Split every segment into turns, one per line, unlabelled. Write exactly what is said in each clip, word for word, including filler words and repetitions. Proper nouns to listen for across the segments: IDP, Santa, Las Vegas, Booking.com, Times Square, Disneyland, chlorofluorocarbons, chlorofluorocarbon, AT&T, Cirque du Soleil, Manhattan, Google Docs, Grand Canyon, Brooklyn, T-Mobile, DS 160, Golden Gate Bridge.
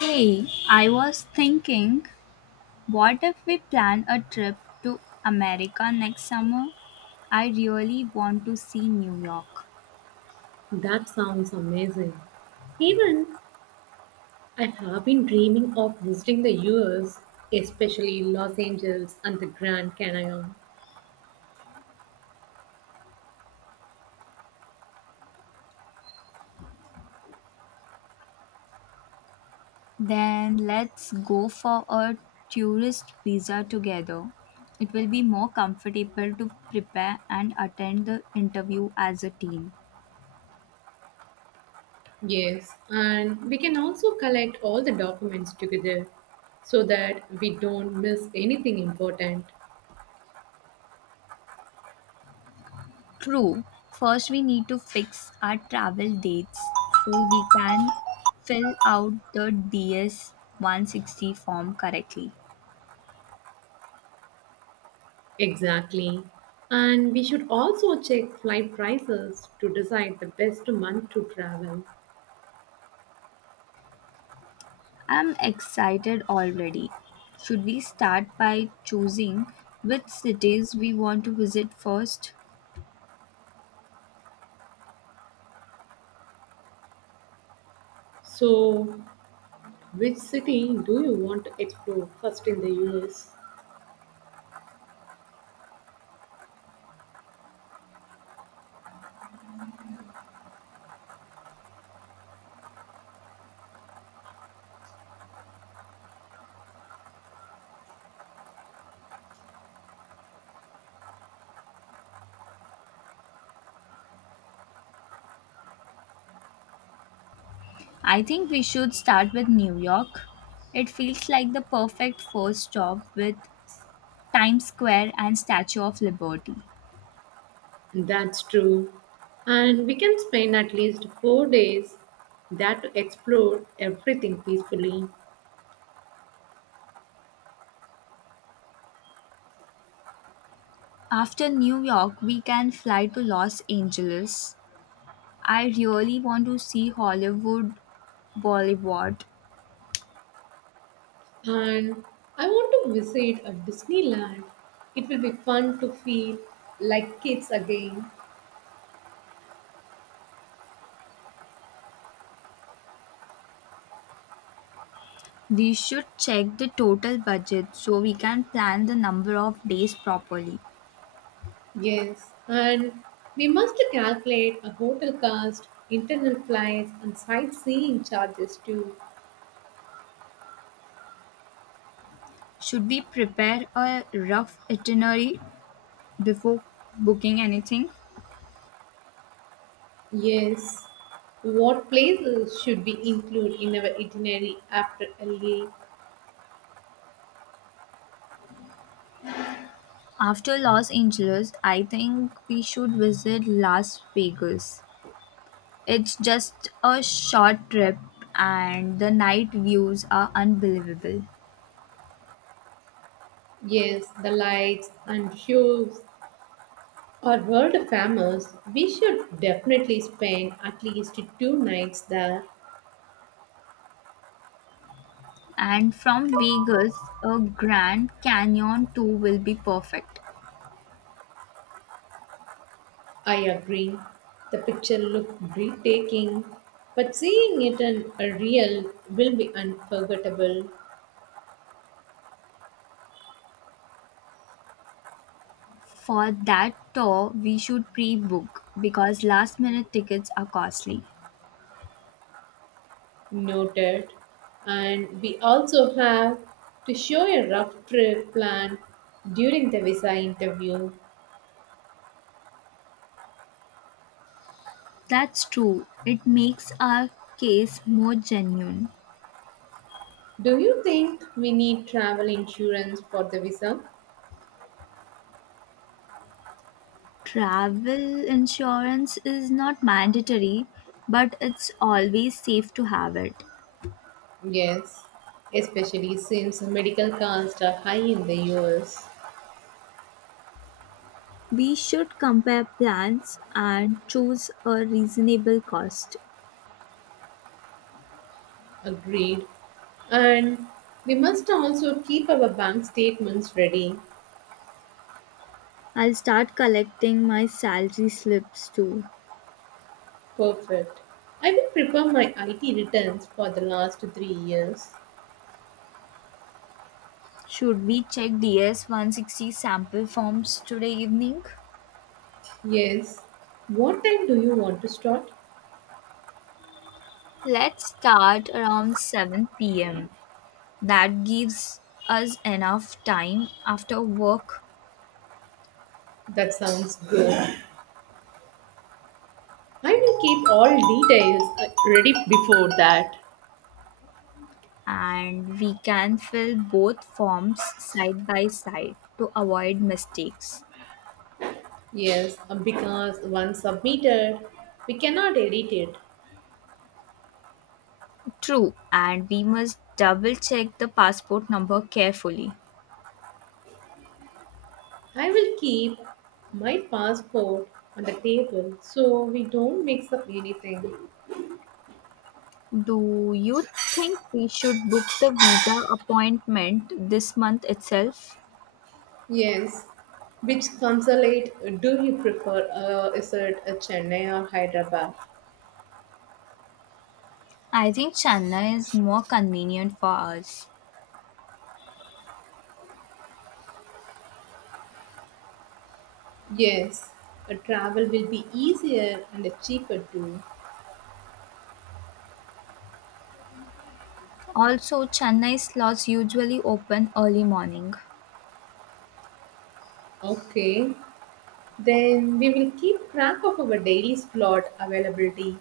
Hey, I was thinking, what if we plan a trip to America next summer? I really want to see New York.
That sounds amazing. Even I have been dreaming of visiting the U S, especially Los Angeles and the Grand Canyon.
Then let's go for a tourist visa together. It will be more comfortable to prepare and attend the interview as a team.
Yes, and we can also collect all the documents together so that we don't miss anything important.
True, first we need to fix our travel dates so we can fill out the D S one sixty form correctly.
Exactly. And we should also check flight prices to decide the best month to travel.
I'm excited already. Should we start by choosing which cities we want to visit first?
So, which city do you want to explore first in the U S?
I think we should start with New York. It feels like the perfect first stop with Times Square and Statue of Liberty.
That's true. And we can spend at least four days there to explore everything peacefully.
After New York, we can fly to Los Angeles. I really want to see Hollywood, Bollywood.
And I want to visit a Disneyland. It will be fun to feel like kids again.
We should check the total budget so we can plan the number of days properly.
Yes, and we must calculate a hotel cost, internal flights, and sightseeing charges too.
Should we prepare a rough itinerary before booking anything?
Yes, what places should we include in our itinerary after L A?
After Los Angeles, I think we should visit Las Vegas. It's just a short trip and the night views are unbelievable.
Yes, the lights and shows are world famous. We should definitely spend at least two nights there.
And from Vegas, a Grand Canyon tour will be perfect.
I agree. The picture looked breathtaking, but seeing it in a real will be unforgettable.
For that tour, we should pre book because last minute tickets are costly.
Noted. And we also have to show a rough trip plan during the visa interview.
That's true. It makes our case more genuine.
Do you think we need travel insurance for the visa?
Travel insurance is not mandatory, but it's always safe to have it.
Yes, especially since medical costs are high in the U S.
We should compare plans and choose a reasonable cost.
Agreed. And we must also keep our bank statements ready.
I'll start collecting my salary slips too.
Perfect. I will prepare my I T returns for the last three years.
Should we check D S one sixty sample forms today evening?
Yes. What time do you want to start?
Let's start around seven p m. that gives us enough time after work
That sounds good. I will keep all details uh, ready before that.
and we can fill both forms side by side to avoid mistakes.
Yes, uh, because once submitted, we cannot edit it.
True, and we must double check the passport number carefully.
I will keep my passport on the table so we don't mix up anything.
Do you think we should book the visa appointment this month itself?
Yes. Which consulate do you prefer? Uh, is it a Chennai or Hyderabad?
I think Chennai is more convenient for us.
Yes. A travel will be easier and cheaper too.
Also, Chennai slots usually open early morning.
Okay. Then we will keep track of our daily slot availability.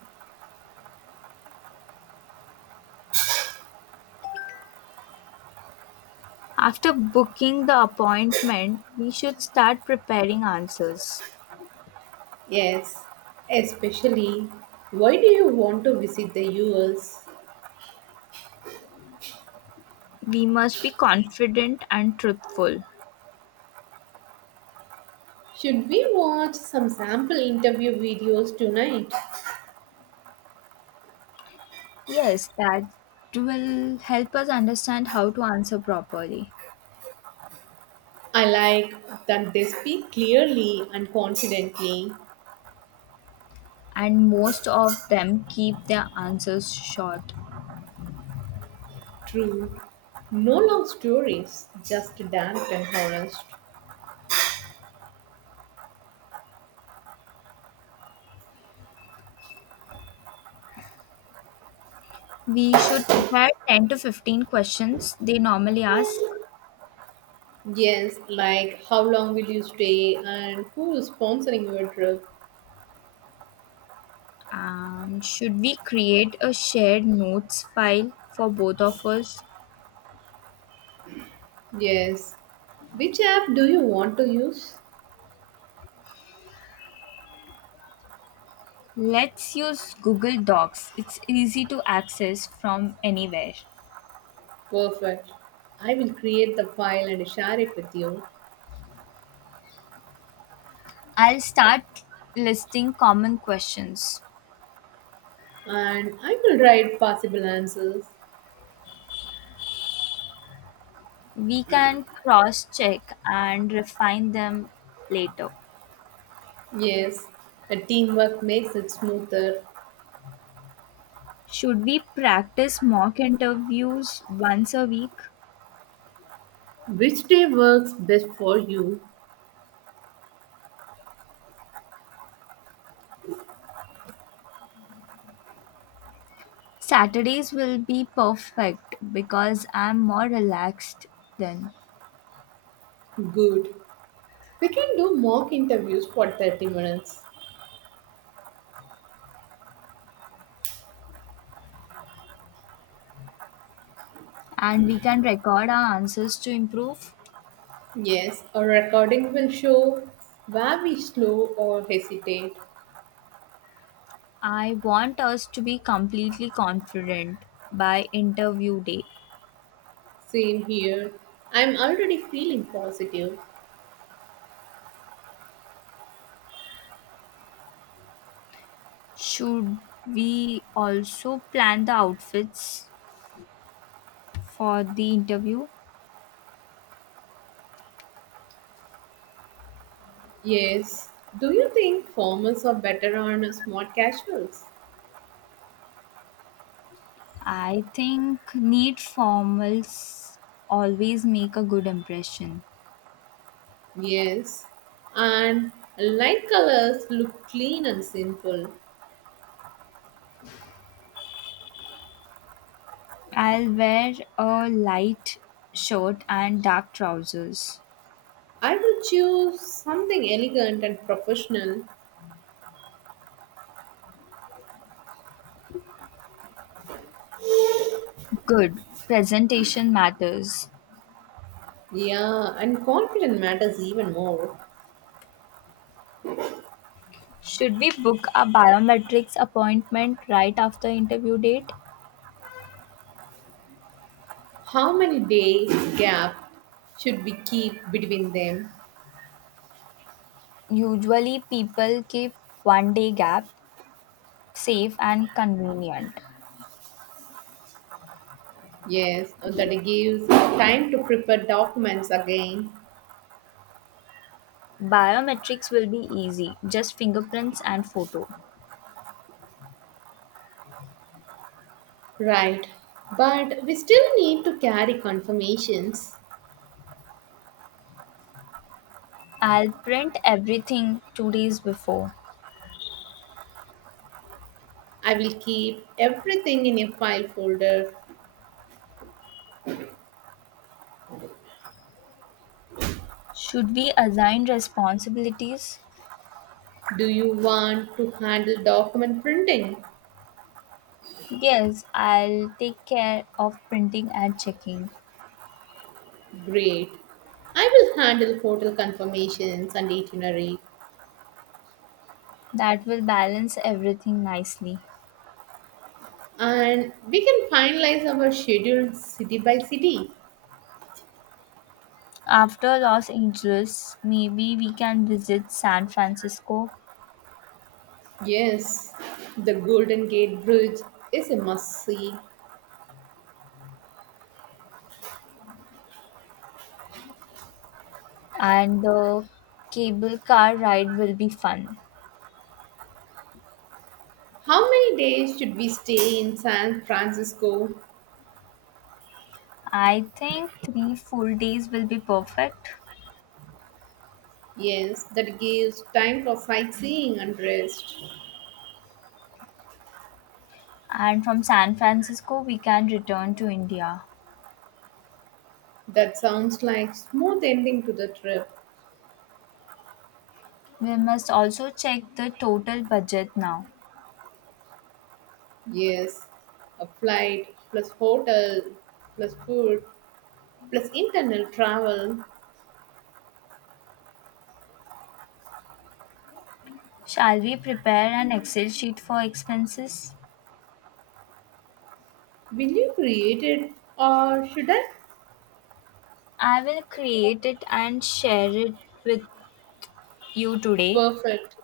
After booking the appointment, we should start preparing answers.
Yes. Especially, why do you want to visit the U S?
We must be confident and truthful.
Should we watch some sample interview videos tonight?
Yes, that will help us understand how to answer properly.
I like that they speak clearly and confidently,
And most of them keep their answers short.
true. No long stories, just direct and honest.
We should prepare ten to fifteen questions they normally ask.
Yes, like how long will you stay and who is sponsoring your trip?
And should we create a shared notes file for both of us?
Yes. Which app do you want to use?
Let's use Google Docs. It's easy to access from anywhere.
Perfect. I will create the file and share it with you,
I'll start listing common questions.
and I will write possible answers.
We can cross check and refine them later.
Yes, a teamwork makes it smoother.
Should we practice mock interviews once a week?
Which day works best for you?
Saturdays will be perfect because I'm more relaxed then,
Good. We can do mock interviews for thirty minutes.
and we can record our answers to improve.
Yes, a recording will show where we slow or hesitate.
I want us to be completely confident by interview day.
Same here. I'm already feeling positive.
Should we also plan the outfits for the interview?
Yes. Do you think formals are better on smart casuals?
I think neat formals always make a good impression.
Yes. And light colors look clean and simple.
I'll wear a light shirt and dark trousers.
I would choose something elegant and professional.
Good. Presentation matters.
Yeah, and confident matters even more.
Should we book a biometrics appointment right after interview date?
How many days gap should we keep between them?
Usually, people keep one day gap safe and convenient.
Yes, that gives time to prepare documents again.
Biometrics will be easy, just fingerprints and photo.
Right, but we still need to carry confirmations.
I'll print everything two days before.
I will keep everything in a file folder.
Should we assign responsibilities?
Do you want to handle document printing?
Yes, I'll take care of printing and checking.
Great. I will handle hotel confirmations and itinerary,
That will balance everything nicely.
and we can finalize our schedule city by city.
After Los Angeles, maybe we can visit San Francisco
Yes, the Golden Gate Bridge is a must see.
and the cable car ride will be fun.
How many days should we stay in San Francisco?
I think three full days will be perfect.
Yes, that gives time for sightseeing and rest.
And from San Francisco, we can return to India.
That sounds like smooth ending to the trip.
We must also check the total budget now.
Yes, a flight plus hotel plus food plus internal travel.
Shall we prepare an Excel sheet for expenses?
Will you create it or should I?
I will create it and share it with you today,
Perfect.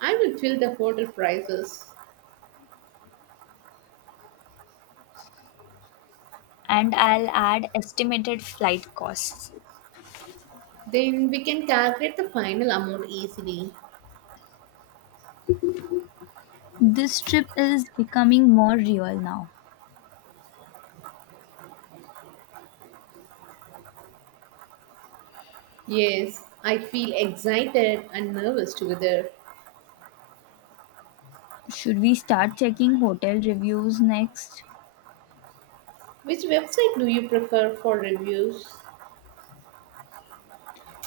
I will fill the hotel prices.
and I'll add estimated flight costs.
Then we can calculate the final amount easily.
This trip is becoming more real now.
Yes, I feel excited and nervous together.
Should we start checking hotel reviews next?
Which website do you prefer for reviews?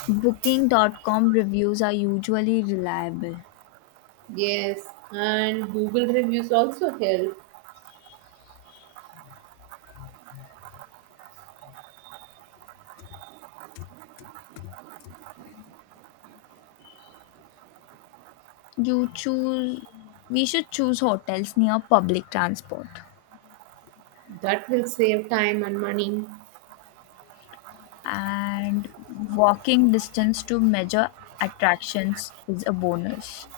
Booking dot com reviews are usually reliable.
Yes, and Google reviews also help.
You choose we should choose hotels near public transport
That will save time and money.
and walking distance to major attractions is a bonus.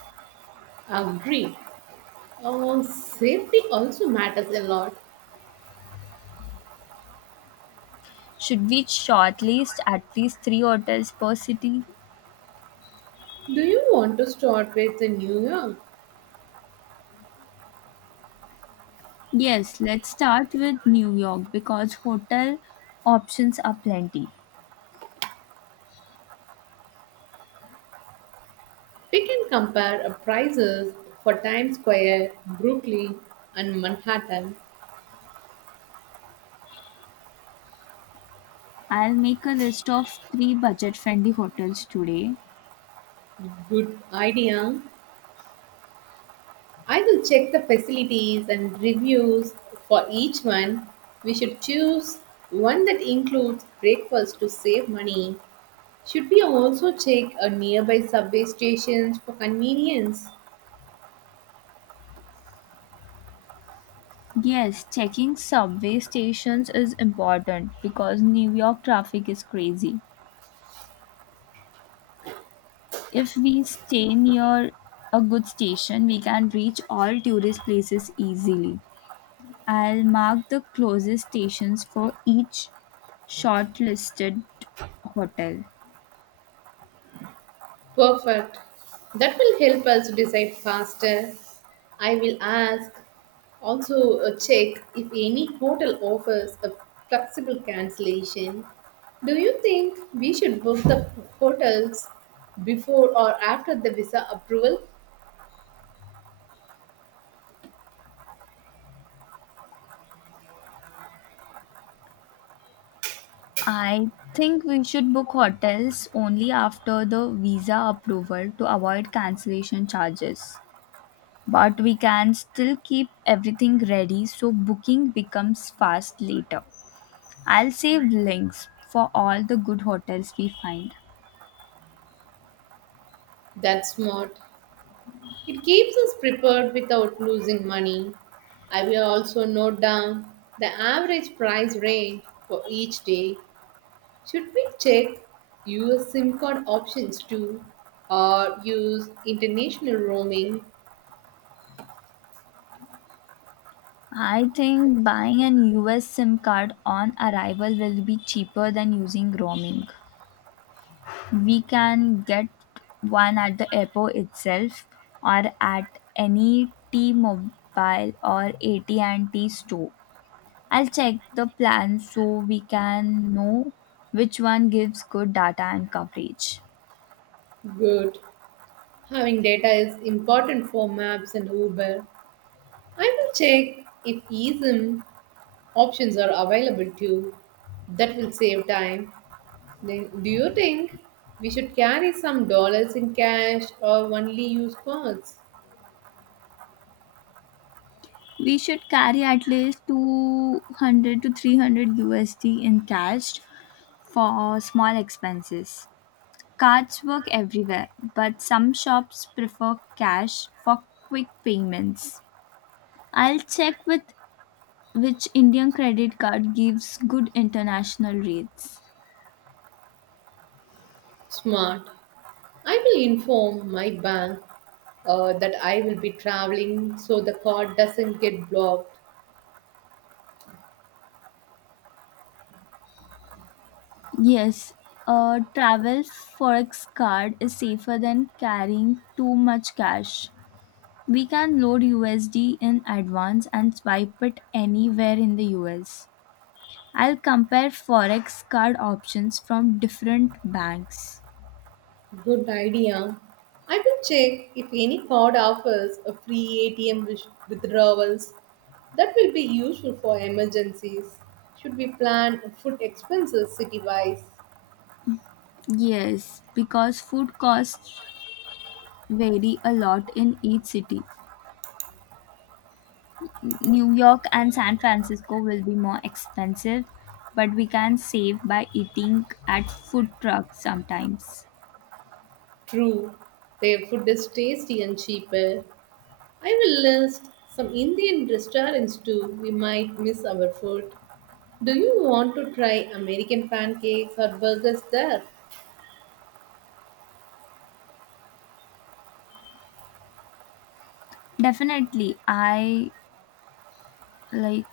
Agree. Oh, safety also matters a lot.
Should we shortlist at least three hotels per city?
Do you want to start with the New York?
Yes, let's start with New York because hotel options are plenty.
We can compare uh, prices for Times Square, Brooklyn, and Manhattan.
I'll make a list of three budget friendly hotels today.
Good idea. I will check the facilities and reviews for each one. We should choose one that includes breakfast to save money. Should we also check a nearby subway stations for convenience?
Yes, checking subway stations is important because New York traffic is crazy. If we stay near a good station, we can reach all tourist places easily. I'll mark the closest stations for each shortlisted hotel.
Perfect. That will help us decide faster. I will ask, also uh, check if any hotel offers a flexible cancellation. Do you think we should book the hotels before or after the visa approval?
I think we should book hotels only after the visa approval to avoid cancellation charges, but we can still keep everything ready so booking becomes fast later. I'll save links for all the good hotels we find.
That's smart. It keeps us prepared without losing money. I will also note down the average price range for each day. Should we check U S SIM card options too, or use international roaming?
I think buying an U S SIM card on arrival will be cheaper than using roaming. We can get one at the airport itself or at any T-Mobile or A T and T store. I'll check the plan so we can know which one gives good data and coverage.
Good. Having data is important for maps and Uber. I will check if eSIM options are available too. That will save time. Then, do you think we should carry some dollars in cash or only use cards?
We should carry at least two hundred to three hundred U S D in cash for small expenses. Cards work everywhere, but some shops prefer cash for quick payments. I'll check with which Indian credit card gives good international rates.
Smart. I will inform my bank uh, that I will be traveling so the card doesn't get blocked.
Yes, a travel forex card is safer than carrying too much cash. We can load U S D in advance and swipe it anywhere in the U S. I'll compare forex card options from different banks.
Good idea. I will check if any card offers a free A T M with- withdrawals. That will be useful for emergencies. Should we plan food expenses city wise?
Yes, because food costs vary a lot in each city. New York and San Francisco will be more expensive, but we can save by eating at food trucks sometimes.
True, their food is tasty and cheaper. I will list some Indian restaurants too. We might miss our food. Do you want to try American pancakes or burgers there?
Definitely, I like.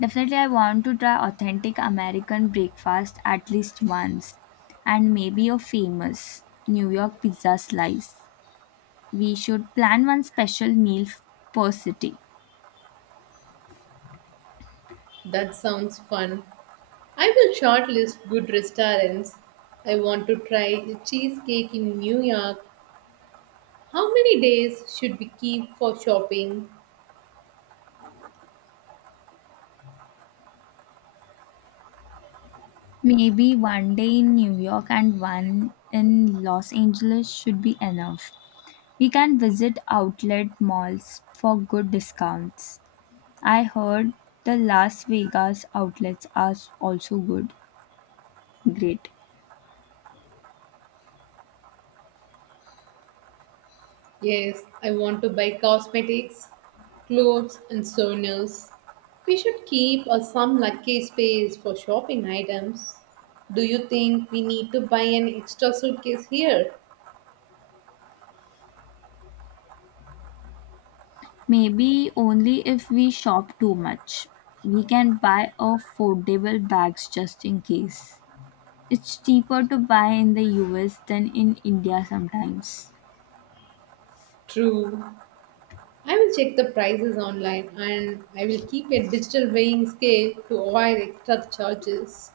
Definitely, I want to try authentic American breakfast at least once, and maybe a famous New York pizza slice. We should plan one special meal f- per city.
That sounds fun. I will shortlist good restaurants. I want to try the cheesecake in New York. How many days should we keep for shopping?
Maybe one day in New York and one in Los Angeles should be enough. We can visit outlet malls for good discounts. I heard the Las Vegas outlets are also good. Great.
Yes, I want to buy cosmetics, clothes, and souvenirs. We should keep uh, some luggage space for shopping items. Do you think we need to buy an extra suitcase here?
Maybe only if we shop too much. We can buy affordable bags just in case. It's cheaper to buy in the U S than in India sometimes.
True. I will check the prices online and I will keep a digital weighing scale to avoid extra charges.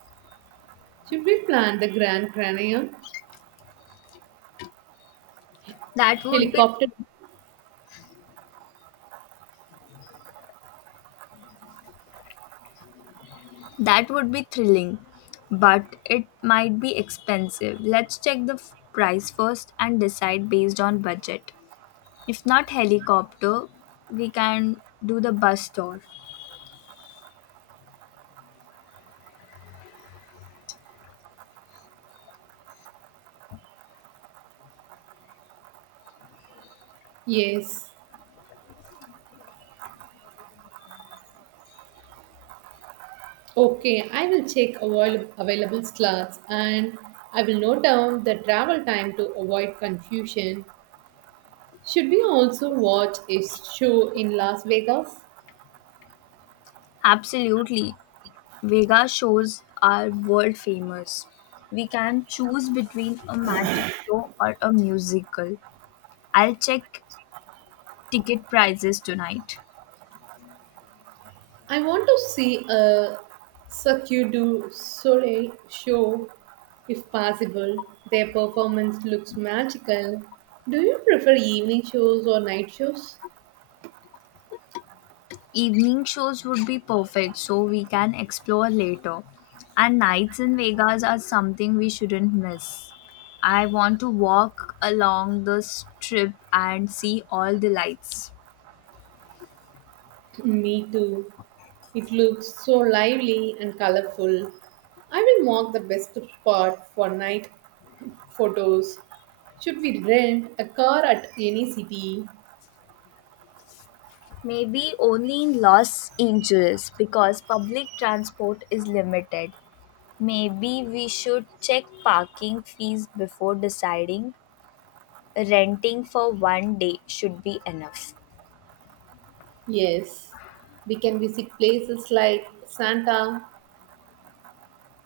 Should we plan the Grand Canyon
That would be
helicopter?
that would be thrilling, but it might be expensive. Let's check the f- price first and decide based on budget. If not helicopter, we can do the bus tour.
Yes. Okay, I will check avail- available slots and I will note down the travel time to avoid confusion. Should we also watch a show in Las Vegas?
Absolutely. Vega shows are world famous. We can choose between a magic show or a musical. I'll check ticket prices tonight.
I want to see a Cirque du Soleil show if possible. Their performance looks magical. Do you prefer evening shows or night shows?
Evening shows would be perfect so we can explore later. And nights in Vegas are something we shouldn't miss. I want to walk along the strip and see all the lights.
Me too. It looks so lively and colorful. I will mark the best spot for night photos. Should we rent a car at any city?
Maybe only in Los Angeles because public transport is limited. Maybe we should check parking fees before deciding. Renting for one day should be enough.
Yes. We can visit places like Santa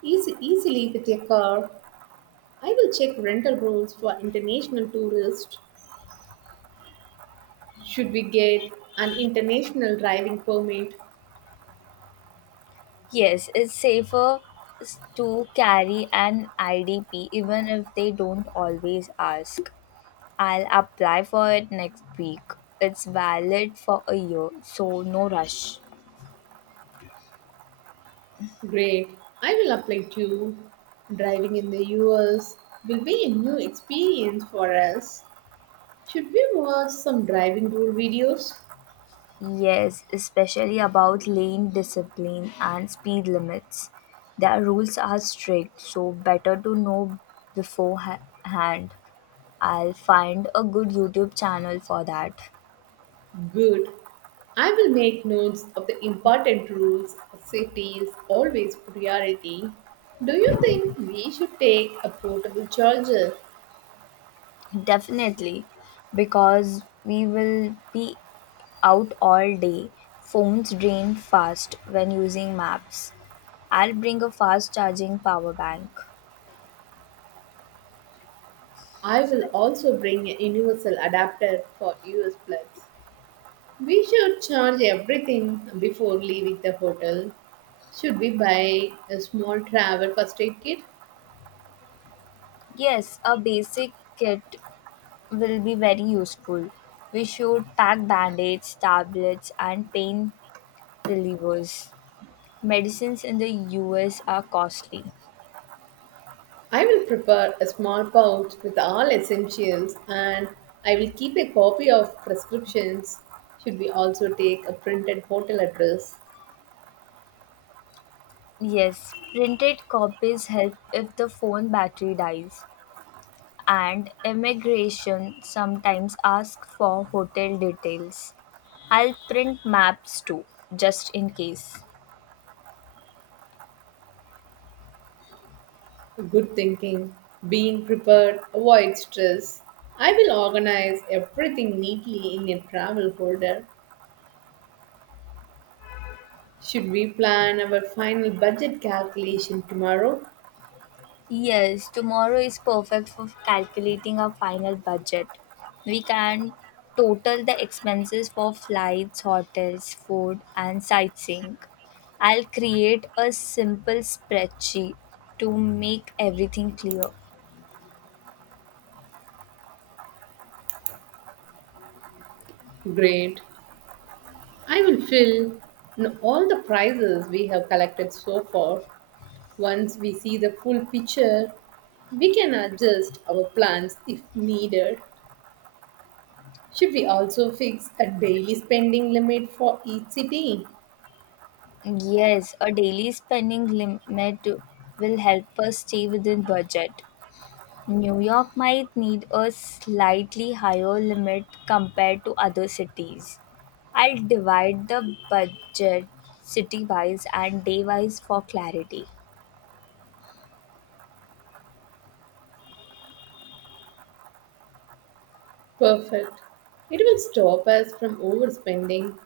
easy, easily with a car. I will check rental rules for international tourists. Should we get an international driving permit?
Yes, it's safer s- to carry an I D P even if they don't always ask. I'll apply for it next week. It's valid for a year, so no rush.
Great. I will apply too. Driving in the U S will be a new experience for us. Should we watch some driving rule videos?
Yes, especially about lane discipline and speed limits. Their rules are strict, so better to know beforehand. I'll find a good YouTube channel for that.
Good. I will make notes of the important rules. Safety is always priority. Do you think we should take a portable charger?
Definitely, because we will be out all day. Phones drain fast when using maps. I'll bring a fast charging power bank.
I will also bring a universal adapter for U S plugs. We should charge everything before leaving the hotel. Should we buy a small travel first aid kit?
Yes, a basic kit will be very useful. We should pack band aids, tablets, and pain relievers. Medicines in the U S are costly.
I will prepare a small pouch with all essentials and I will keep a copy of prescriptions. Should we also take a printed hotel address?
Yes, printed copies help if the phone battery dies, and immigration sometimes ask for hotel details. I'll print maps too, just in case.
Good thinking. Being prepared avoids stress. I will organize everything neatly in a travel folder. Should we plan our final budget calculation tomorrow?
Yes, tomorrow is perfect for calculating our final budget. We can total the expenses for flights, hotels, food, and sightseeing. I'll create a simple spreadsheet to make everything clear.
Great. I will fill in all the prizes we have collected so far. Once we see the full picture, we can adjust our plans if needed. Should we also fix a daily spending limit for each city?
Yes, a daily spending limit will help us stay within budget. New York might need a slightly higher limit compared to other cities. I'll divide the budget city wise and day wise for clarity.
Perfect. It will stop us from overspending.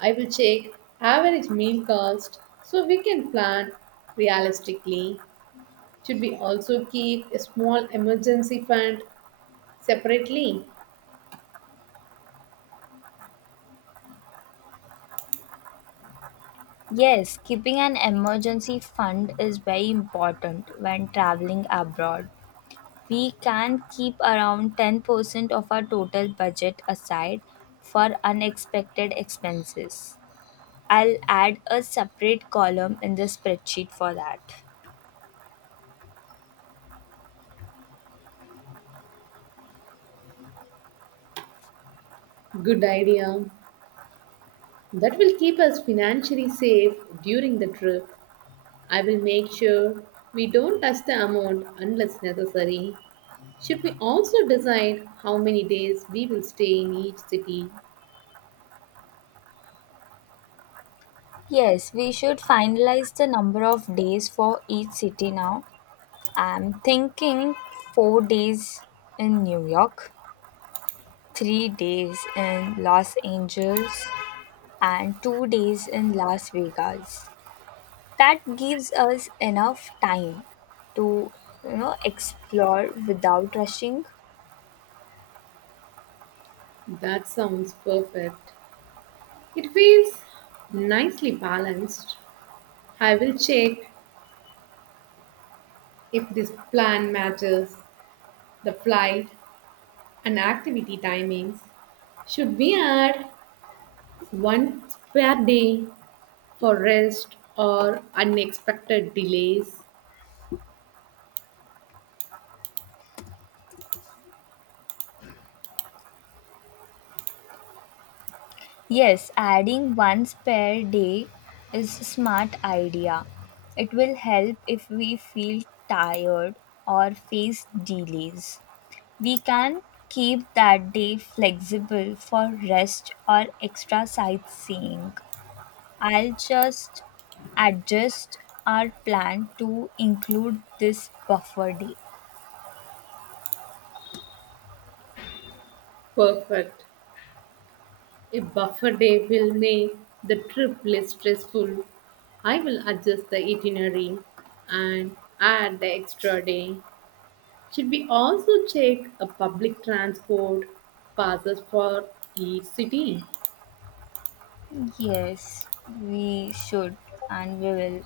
I will check average meal cost so we can plan realistically. Should we also keep a small emergency fund separately?
Yes, keeping an emergency fund is very important when traveling abroad. We can keep around ten percent of our total budget aside for unexpected expenses. I'll add a separate column in the spreadsheet for that.
Good idea. That will keep us financially safe during the trip. I will make sure we don't touch the amount unless necessary. Should we also decide how many days we will stay in each city?
Yes, we should finalize the number of days for each city now. I'm thinking four days in New York, three days in Los Angeles, and two days in Las Vegas. That gives us enough time to you know explore without rushing.
That sounds perfect. It feels nicely balanced. I will check if this plan matches the flight and activity timings. Should we add one spare day for rest or unexpected delays?
Yes, adding one spare day is a smart idea. It will help if we feel tired or face delays. We can keep that day flexible for rest or extra sightseeing. I'll just adjust our plan to include this buffer day.
Perfect. A buffer day will make the trip less stressful. I will adjust the itinerary and add the extra day. Should we also check a public transport passes for each city?
Yes, we should and we will.